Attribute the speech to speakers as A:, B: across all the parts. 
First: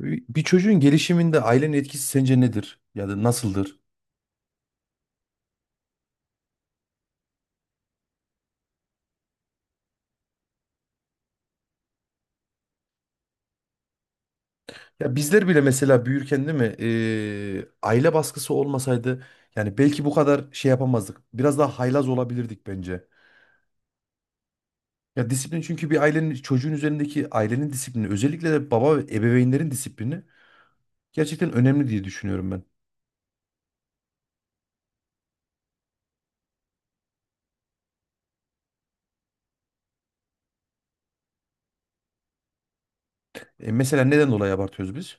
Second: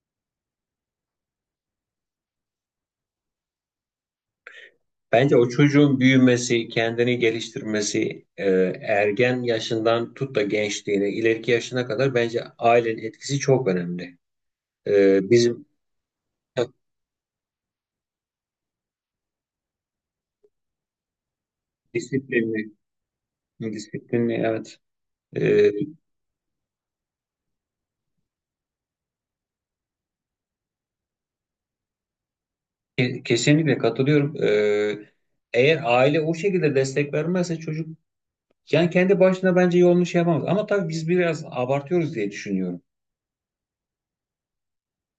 A: Bir çocuğun gelişiminde ailenin etkisi sence nedir? Ya da nasıldır?
B: Bence o çocuğun büyümesi, kendini geliştirmesi, ergen yaşından tut da gençliğine, ileriki yaşına kadar bence ailenin etkisi çok önemli.
A: Ya bizler bile
B: Bizim
A: mesela büyürken değil mi? Aile baskısı olmasaydı yani belki bu kadar şey yapamazdık. Biraz daha haylaz olabilirdik
B: disiplinli,
A: bence.
B: disiplinli evet.
A: Ya disiplin
B: E,
A: çünkü bir ailenin çocuğun üzerindeki ailenin disiplini özellikle de baba ve ebeveynlerin disiplini gerçekten önemli diye düşünüyorum ben.
B: kesinlikle katılıyorum. Eğer aile o şekilde destek vermezse çocuk yani kendi başına bence yolunu şey yapamaz. Ama tabii biz biraz abartıyoruz diye düşünüyorum.
A: Mesela neden dolayı abartıyoruz biz?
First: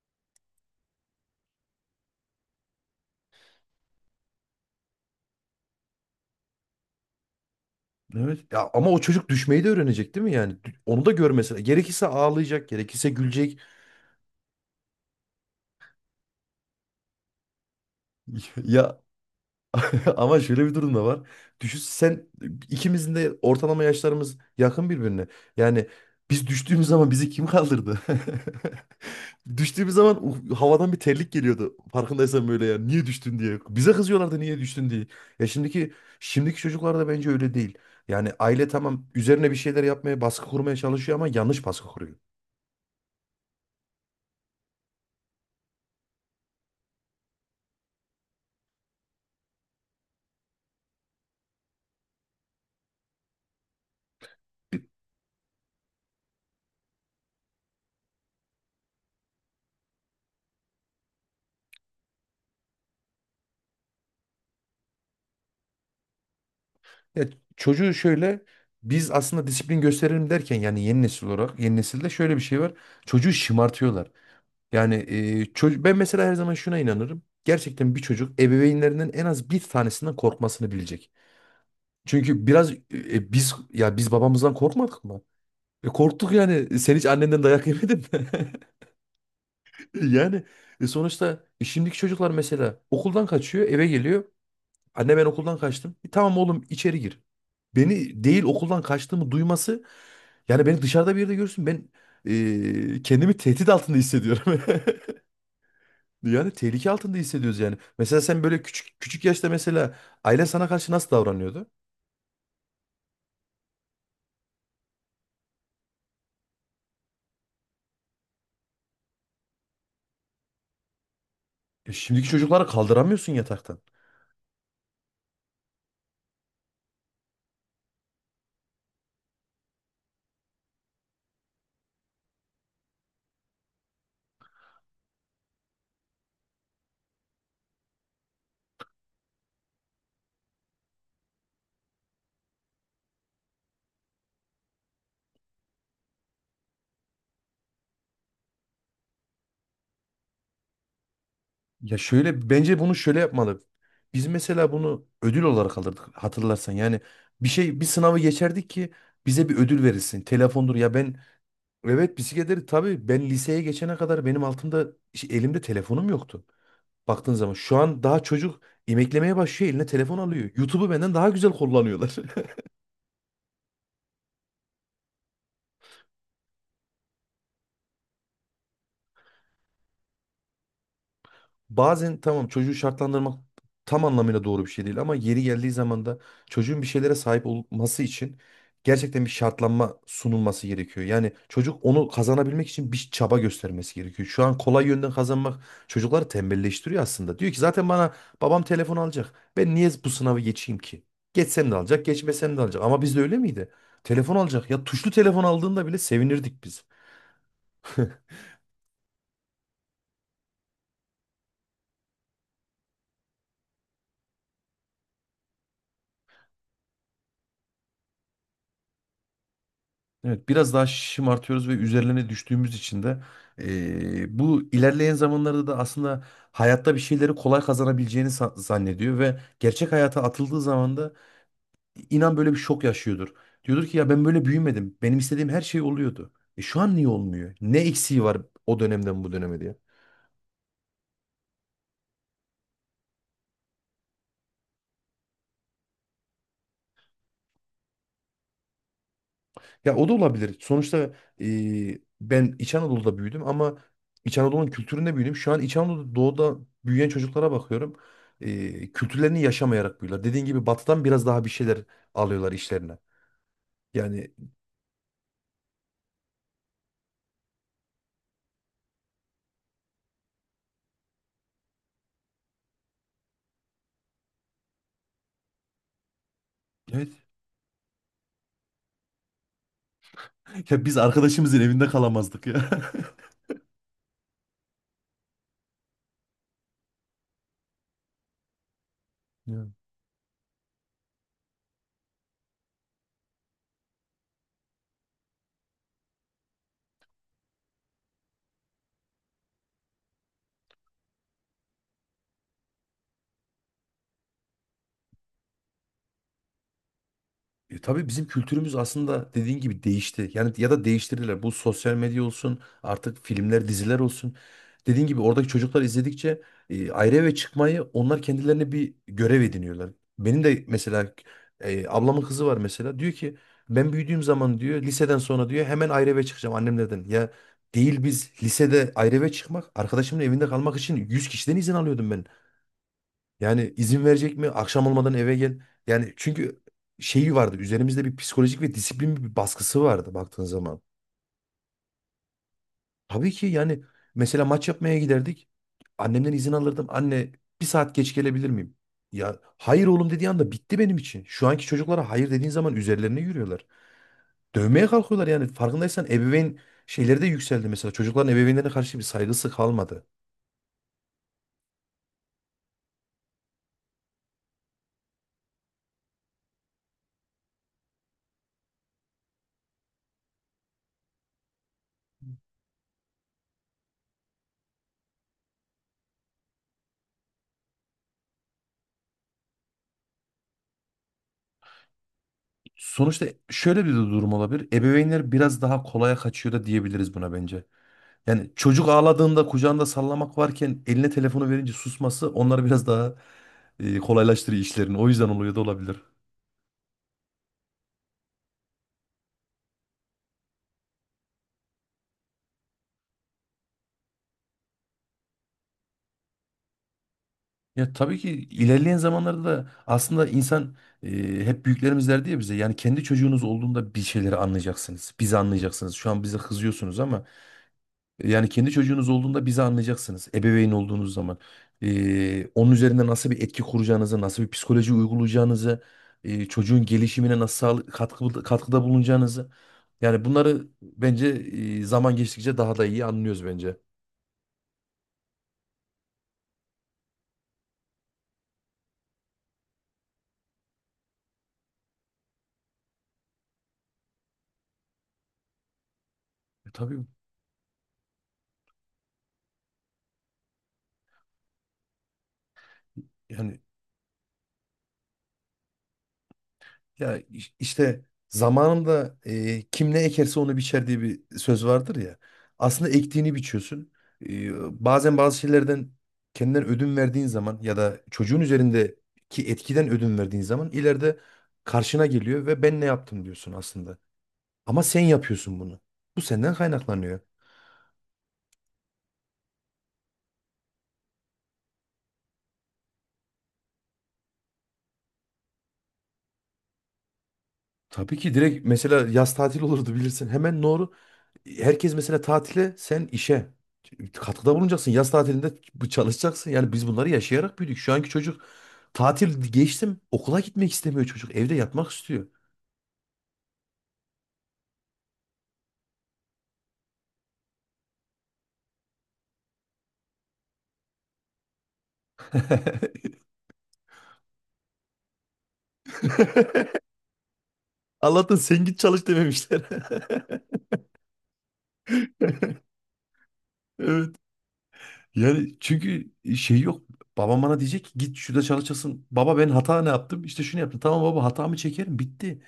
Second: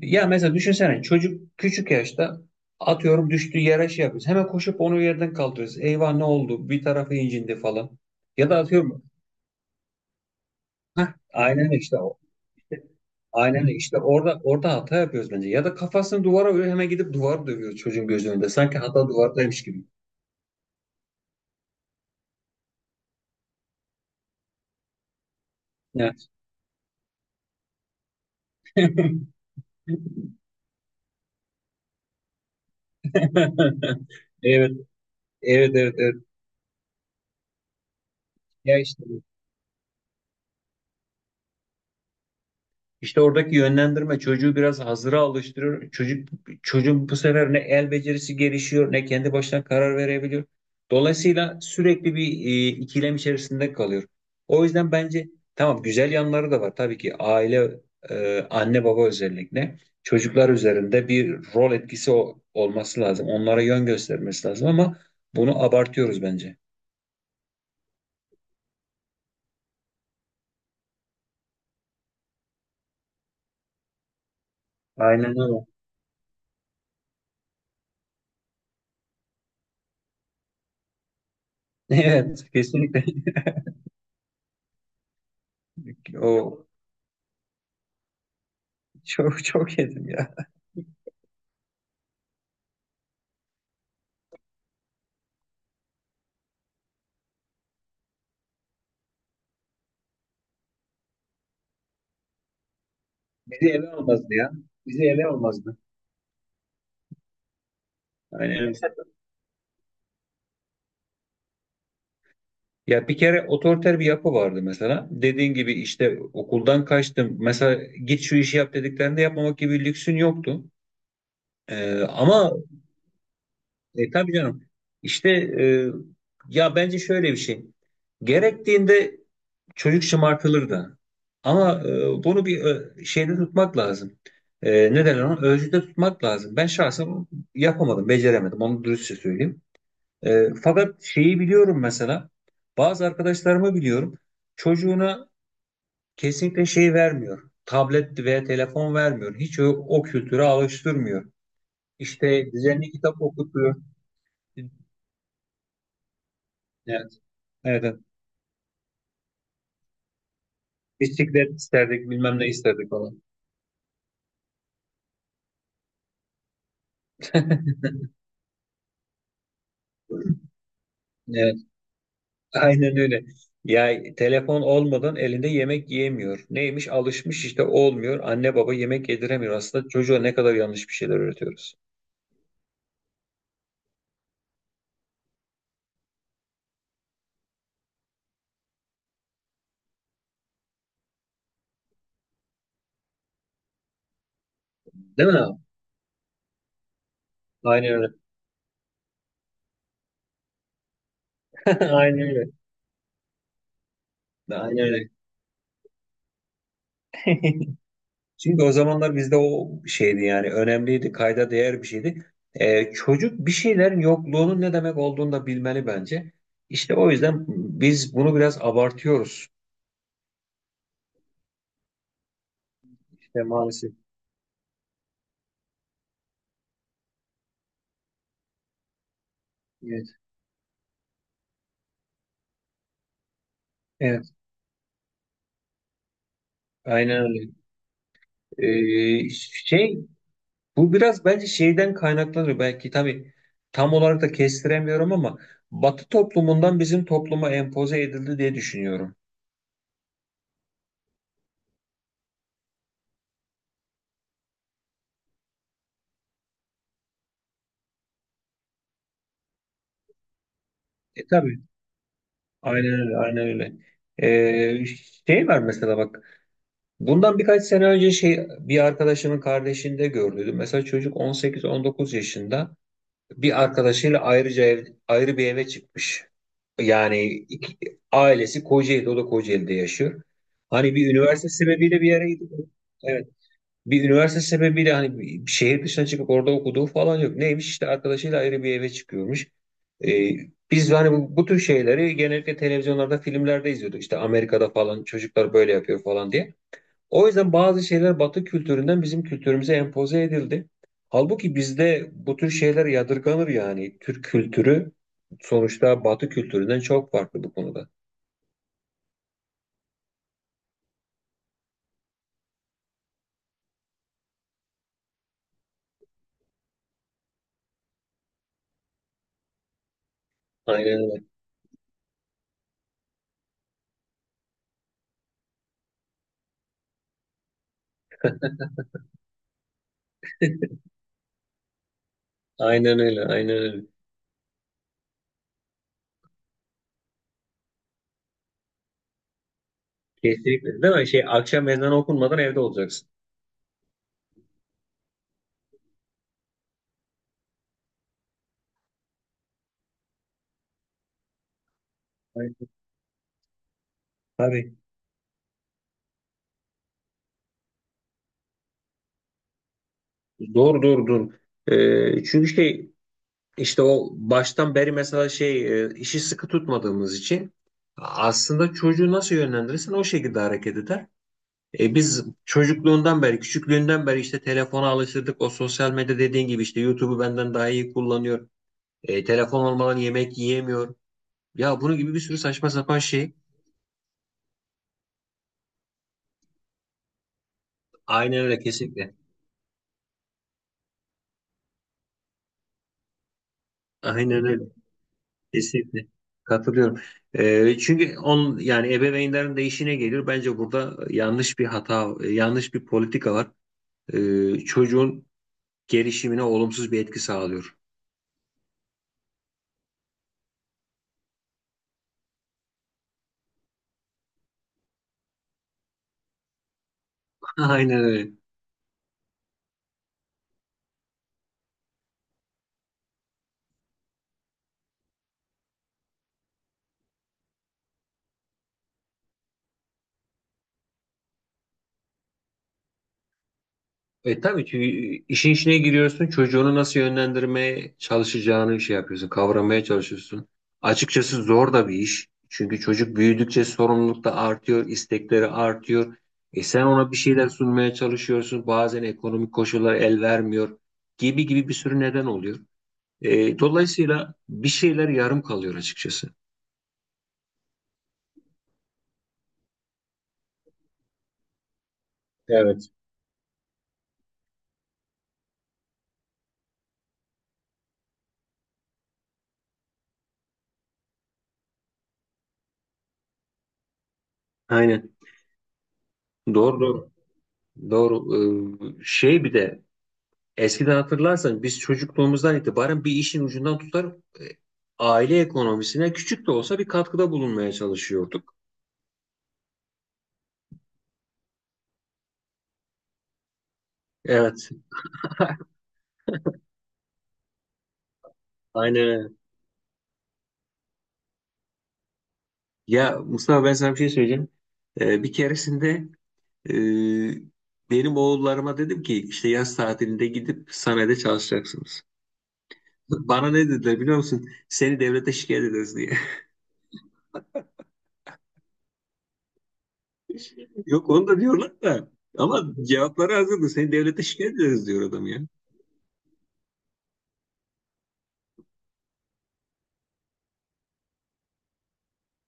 B: Ya mesela düşünsene çocuk küçük yaşta atıyorum düştüğü yere şey yapıyoruz. Hemen koşup onu yerden kaldırıyoruz. Eyvah ne oldu? Bir tarafı incindi falan. Ya
A: Evet.
B: da
A: Ya ama o
B: atıyorum
A: çocuk düşmeyi de öğrenecek değil mi yani? Onu da
B: heh,
A: görmesi.
B: aynen işte
A: Gerekirse
B: o.
A: ağlayacak, gerekirse gülecek.
B: Aynen işte orada hata yapıyoruz bence. Ya da kafasını duvara vuruyor hemen gidip duvarı dövüyoruz çocuğun gözünün önünde. Sanki
A: Ya
B: hata duvardaymış gibi.
A: ama şöyle bir durum da var. Düşün sen, ikimizin de ortalama yaşlarımız yakın birbirine. Yani
B: Evet.
A: biz düştüğümüz zaman bizi kim kaldırdı? Düştüğümüz zaman havadan bir terlik geliyordu. Farkındaysan böyle ya. Niye düştün diye. Bize kızıyorlardı niye
B: Evet,
A: düştün diye. Ya
B: evet,
A: şimdiki
B: evet, evet.
A: şimdiki çocuklar da bence öyle değil. Yani aile
B: Ya işte.
A: tamam üzerine bir şeyler yapmaya, baskı kurmaya çalışıyor ama yanlış baskı kuruyor.
B: İşte oradaki yönlendirme çocuğu biraz hazıra alıştırıyor. Çocuğun bu sefer ne el becerisi gelişiyor ne kendi başına karar verebiliyor. Dolayısıyla sürekli bir ikilem içerisinde kalıyor. O yüzden bence tamam güzel yanları da var. Tabii ki aile anne baba özellikle çocuklar üzerinde bir rol etkisi olması lazım. Onlara yön göstermesi lazım ama bunu abartıyoruz bence.
A: Ya çocuğu şöyle, biz aslında disiplin gösterelim derken yani yeni nesil olarak yeni nesilde şöyle bir şey var. Çocuğu şımartıyorlar. Yani
B: Aynen öyle.
A: çocuk ben mesela her zaman şuna inanırım. Gerçekten bir çocuk ebeveynlerinden en az bir tanesinden korkmasını bilecek.
B: Evet,
A: Çünkü biraz
B: kesinlikle.
A: biz ya biz babamızdan korkmadık mı? Korktuk
B: O
A: yani. Sen hiç annenden dayak yemedin mi?
B: çok çok yedim ya.
A: Yani sonuçta şimdiki çocuklar mesela okuldan kaçıyor, eve geliyor. Anne ben okuldan kaçtım. E, tamam oğlum içeri gir. Beni değil okuldan kaçtığımı duyması, yani beni dışarıda bir yerde görsün ben kendimi tehdit
B: Bizi ele
A: altında
B: almazdı ya.
A: hissediyorum.
B: Bizi ele almazdı.
A: Yani tehlike altında hissediyoruz yani. Mesela sen
B: Yani
A: böyle
B: evet.
A: küçük küçük yaşta mesela aile sana karşı nasıl davranıyordu?
B: Ya bir kere otoriter bir yapı vardı mesela. Dediğin gibi işte okuldan kaçtım. Mesela git şu işi yap dediklerinde yapmamak gibi bir lüksün yoktu.
A: E şimdiki
B: Ama
A: çocuklara kaldıramıyorsun yataktan.
B: tabii canım işte ya bence şöyle bir şey. Gerektiğinde çocuk şımartılır da. Ama bunu bir şeyde tutmak lazım. Ne derler ona? Ölçüde tutmak lazım. Ben şahsen yapamadım, beceremedim. Onu dürüstçe söyleyeyim. Fakat şeyi biliyorum mesela bazı arkadaşlarımı biliyorum çocuğuna kesinlikle şey vermiyor. Tablet veya telefon vermiyor. Hiç o, o kültüre alıştırmıyor.
A: Ya şöyle
B: İşte
A: bence
B: düzenli
A: bunu şöyle
B: kitap
A: yapmalı.
B: okutuyor.
A: Biz
B: Evet.
A: mesela bunu ödül olarak alırdık hatırlarsan. Yani bir şey bir
B: Evet, evet.
A: sınavı geçerdik ki bize bir ödül verilsin. Telefondur ya ben,
B: Bisiklet isterdik
A: evet
B: bilmem ne
A: bisikletleri
B: isterdik
A: tabii ben
B: falan.
A: liseye geçene kadar benim altımda elimde telefonum yoktu. Baktığın zaman şu an daha çocuk emeklemeye başlıyor eline telefon alıyor. YouTube'u benden daha güzel
B: Evet,
A: kullanıyorlar.
B: aynen öyle. Ya telefon olmadan elinde yemek yiyemiyor. Neymiş? Alışmış işte olmuyor. Anne baba yemek yediremiyor. Aslında çocuğa ne kadar yanlış bir şeyler öğretiyoruz.
A: Bazen tamam çocuğu şartlandırmak tam anlamıyla doğru bir şey değil ama yeri geldiği zaman da çocuğun bir şeylere sahip olması için gerçekten bir şartlanma sunulması gerekiyor. Yani çocuk onu kazanabilmek için bir çaba göstermesi gerekiyor. Şu an kolay yönden
B: Değil mi
A: kazanmak
B: abi?
A: çocukları tembelleştiriyor aslında. Diyor ki zaten
B: Aynen öyle.
A: bana babam telefon alacak. Ben niye bu sınavı geçeyim ki? Geçsem de alacak,
B: Aynen öyle.
A: geçmesem de alacak. Ama bizde öyle miydi? Telefon alacak.
B: Aynen
A: Ya
B: öyle.
A: tuşlu telefon aldığında bile sevinirdik biz.
B: Çünkü o zamanlar bizde o şeydi yani önemliydi, kayda değer bir şeydi. Çocuk bir şeylerin yokluğunun ne demek olduğunu da bilmeli bence. İşte o yüzden biz bunu biraz abartıyoruz.
A: Evet, biraz daha şımartıyoruz ve üzerlerine düştüğümüz için de
B: İşte maalesef.
A: bu ilerleyen zamanlarda da aslında hayatta bir şeyleri kolay kazanabileceğini zannediyor ve gerçek
B: Evet,
A: hayata atıldığı zaman da inan böyle bir şok yaşıyordur. Diyordur ki ya ben
B: evet,
A: böyle büyümedim. Benim istediğim her şey oluyordu. E şu an niye
B: aynen öyle.
A: olmuyor? Ne eksiği var o dönemden
B: Ee,
A: bu döneme diye.
B: şey, bu biraz bence şeyden kaynaklanıyor. Belki tabii tam olarak da kestiremiyorum ama Batı toplumundan bizim topluma empoze edildi diye düşünüyorum.
A: Ya o da olabilir. Sonuçta ben İç Anadolu'da büyüdüm ama İç Anadolu'nun kültüründe büyüdüm. Şu an İç Anadolu'da doğuda büyüyen çocuklara bakıyorum. E, kültürlerini yaşamayarak büyüyorlar. Dediğin gibi batıdan biraz
B: E
A: daha bir
B: tabii.
A: şeyler alıyorlar
B: Aynen
A: işlerine.
B: öyle, aynen öyle.
A: Yani
B: Ee, şey var mesela bak. Bundan birkaç sene önce şey bir arkadaşımın kardeşinde gördüydüm. Mesela çocuk 18-19 yaşında bir arkadaşıyla ayrıca ev, ayrı bir eve çıkmış.
A: evet.
B: Yani ailesi Kocaeli'de, o da Kocaeli'de yaşıyor.
A: Ya
B: Hani
A: biz
B: bir üniversite
A: arkadaşımızın evinde
B: sebebiyle bir yere
A: kalamazdık
B: gidiyor
A: ya.
B: bir üniversite sebebiyle hani bir şehir dışına çıkıp orada okuduğu falan yok. Neymiş işte arkadaşıyla ayrı bir eve çıkıyormuş. Ee, biz hani bu tür şeyleri genellikle televizyonlarda, filmlerde izliyorduk. İşte Amerika'da falan çocuklar böyle yapıyor falan diye. O yüzden bazı şeyler Batı kültüründen bizim kültürümüze empoze edildi. Halbuki bizde bu tür şeyler yadırganır yani. Türk kültürü sonuçta Batı kültüründen çok farklı bu
A: E,
B: konuda.
A: tabii bizim kültürümüz aslında dediğin gibi değişti. Yani ya da değiştirdiler. Bu sosyal medya olsun, artık filmler, diziler olsun. Dediğin gibi oradaki çocuklar izledikçe ayrı eve çıkmayı onlar kendilerine bir görev ediniyorlar. Benim de
B: Aynen
A: mesela
B: öyle.
A: ablamın kızı var mesela. Diyor ki ben büyüdüğüm zaman diyor liseden sonra diyor hemen ayrı eve çıkacağım annemlerden. Ya değil biz lisede ayrı eve çıkmak, arkadaşımın evinde kalmak için 100 kişiden izin alıyordum ben.
B: Aynen öyle. Aynen
A: Yani
B: öyle.
A: izin verecek mi? Akşam olmadan eve gel. Yani çünkü şeyi vardı. Üzerimizde bir psikolojik ve disiplin bir baskısı vardı baktığın zaman.
B: Kesinlikle. Değil mi? Şey, akşam ezanı okunmadan evde olacaksın.
A: Tabii ki yani mesela maç yapmaya giderdik. Annemden izin alırdım. Anne bir saat geç gelebilir miyim? Ya hayır oğlum dediği anda bitti benim için. Şu anki çocuklara hayır dediğin zaman üzerlerine yürüyorlar.
B: Tabii.
A: Dövmeye kalkıyorlar yani. Farkındaysan ebeveyn şeyleri de yükseldi mesela. Çocukların ebeveynlerine karşı bir saygısı kalmadı.
B: Doğru doğru doğru. Çünkü işte o baştan beri mesela şey işi sıkı tutmadığımız için aslında çocuğu nasıl yönlendirirsen o şekilde hareket eder. Biz çocukluğundan beri, küçüklüğünden beri işte telefona alıştırdık. O sosyal medya dediğin gibi işte YouTube'u benden daha iyi kullanıyor. Telefon olmadan yemek yiyemiyor. Ya bunun gibi bir sürü saçma sapan
A: Sonuçta
B: şey.
A: şöyle bir de durum olabilir. Ebeveynler biraz daha kolaya kaçıyor da diyebiliriz buna bence.
B: Aynen
A: Yani
B: öyle
A: çocuk
B: kesinlikle.
A: ağladığında kucağında sallamak varken eline telefonu verince susması onları biraz daha
B: Aynen
A: kolaylaştırıyor
B: öyle.
A: işlerini. O yüzden oluyor da olabilir.
B: Kesinlikle katılıyorum. Çünkü on yani ebeveynlerin de işine gelir. Bence burada yanlış bir hata, yanlış bir politika var. Çocuğun gelişimine olumsuz bir etki sağlıyor.
A: Ya tabii ki ilerleyen zamanlarda da aslında insan e, hep büyüklerimiz derdi ya bize, yani kendi çocuğunuz olduğunda bir şeyleri anlayacaksınız. Bizi anlayacaksınız. Şu an bize kızıyorsunuz ama
B: Aynen öyle.
A: yani kendi çocuğunuz olduğunda bizi anlayacaksınız. Ebeveyn olduğunuz zaman. Onun üzerinde nasıl bir etki kuracağınızı, nasıl bir psikoloji uygulayacağınızı, çocuğun gelişimine nasıl katkı, katkıda bulunacağınızı. Yani bunları bence zaman geçtikçe daha da iyi anlıyoruz bence.
B: E tabii ki işin içine giriyorsun, çocuğunu nasıl yönlendirmeye çalışacağını şey yapıyorsun, kavramaya çalışıyorsun. Açıkçası zor da bir iş. Çünkü çocuk büyüdükçe sorumluluk da artıyor, istekleri artıyor. E
A: E,
B: sen
A: tabii
B: ona bir şeyler sunmaya çalışıyorsun. Bazen ekonomik koşullar el vermiyor gibi gibi bir sürü neden oluyor.
A: yani
B: Dolayısıyla bir şeyler yarım kalıyor açıkçası.
A: ya işte zamanında kim ne ekerse onu biçer diye bir söz vardır ya. Aslında
B: Evet.
A: ektiğini biçiyorsun. Bazen bazı şeylerden kendinden ödün verdiğin zaman ya da çocuğun üzerindeki etkiden ödün verdiğin zaman ileride karşına geliyor ve ben ne yaptım diyorsun aslında. Ama sen
B: Aynen.
A: yapıyorsun bunu. Bu senden
B: Doğru doğru.
A: kaynaklanıyor.
B: Doğru. Şey bir de eskiden hatırlarsan biz çocukluğumuzdan itibaren bir işin ucundan tutar e, aile ekonomisine küçük de olsa bir katkıda bulunmaya
A: Tabii ki
B: çalışıyorduk.
A: direkt mesela yaz tatil olurdu bilirsin. Hemen doğru. Herkes mesela tatile, sen işe. Katkıda
B: Evet,
A: bulunacaksın. Yaz tatilinde çalışacaksın. Yani biz bunları yaşayarak büyüdük. Şu anki çocuk
B: aynen öyle.
A: tatil geçtim. Okula gitmek istemiyor çocuk. Evde yatmak istiyor.
B: Ya Mustafa ben sana bir şey söyleyeceğim. Bir keresinde e, benim oğullarıma dedim ki işte yaz tatilinde gidip sanayide çalışacaksınız. Bana ne dediler biliyor musun? Seni devlete şikayet ederiz diye.
A: Allah'tan sen git çalış dememişler.
B: Yok onu da diyorlar da ama cevapları hazırdı. Seni
A: Evet.
B: devlete şikayet ederiz diyor adam ya.
A: Yani çünkü şey yok. Babam bana diyecek ki git şurada çalışasın. Baba ben hata ne yaptım? İşte şunu yaptım. Tamam baba hatamı çekerim bitti.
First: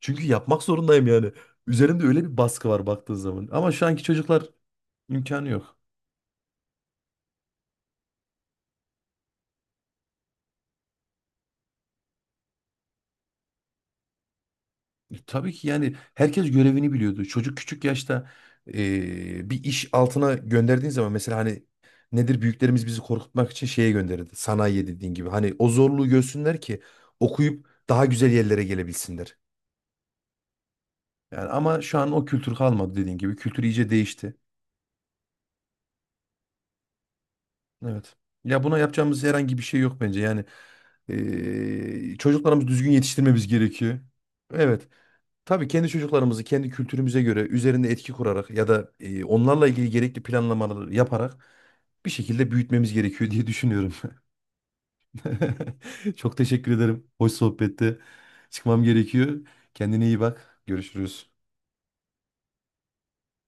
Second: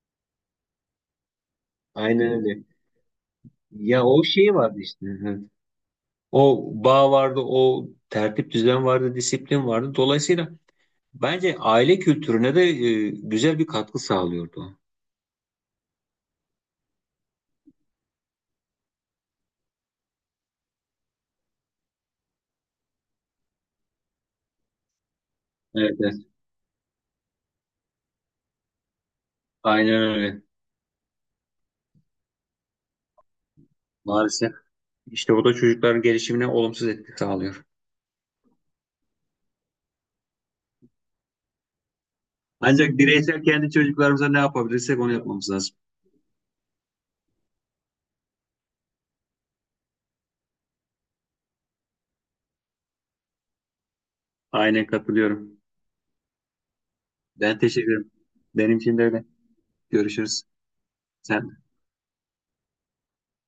A: Çünkü yapmak zorundayım yani. Üzerimde öyle
B: Aynen
A: bir
B: öyle.
A: baskı var baktığın zaman. Ama şu anki
B: Ya o
A: çocuklar
B: şey vardı işte. Hı.
A: imkanı yok.
B: O bağ vardı, o tertip düzen vardı, disiplin vardı. Dolayısıyla bence aile kültürüne de güzel bir katkı sağlıyordu, o.
A: E, tabii ki yani herkes görevini biliyordu. Çocuk küçük yaşta bir iş altına gönderdiğin zaman mesela hani nedir büyüklerimiz bizi korkutmak için şeye gönderirdi. Sanayiye dediğin gibi. Hani o
B: Evet,
A: zorluğu
B: evet.
A: görsünler ki okuyup daha güzel yerlere gelebilsinler.
B: Aynen öyle.
A: Yani ama şu an o kültür kalmadı dediğin gibi. Kültür iyice değişti.
B: Maalesef. İşte bu da çocukların gelişimine olumsuz etki sağlıyor.
A: Evet. Ya buna yapacağımız herhangi bir şey yok bence. Yani çocuklarımızı düzgün
B: Ancak bireysel
A: yetiştirmemiz
B: kendi
A: gerekiyor.
B: çocuklarımıza ne
A: Evet.
B: yapabilirsek onu yapmamız
A: Tabii
B: lazım.
A: kendi çocuklarımızı kendi kültürümüze göre üzerinde etki kurarak ya da onlarla ilgili gerekli planlamaları yaparak bir şekilde büyütmemiz gerekiyor diye düşünüyorum.
B: Aynen katılıyorum.
A: Çok teşekkür ederim. Hoş
B: Ben teşekkür
A: sohbette.
B: ederim. Benim
A: Çıkmam
B: için de öyle.
A: gerekiyor. Kendine iyi
B: Görüşürüz.
A: bak. Görüşürüz.
B: Sen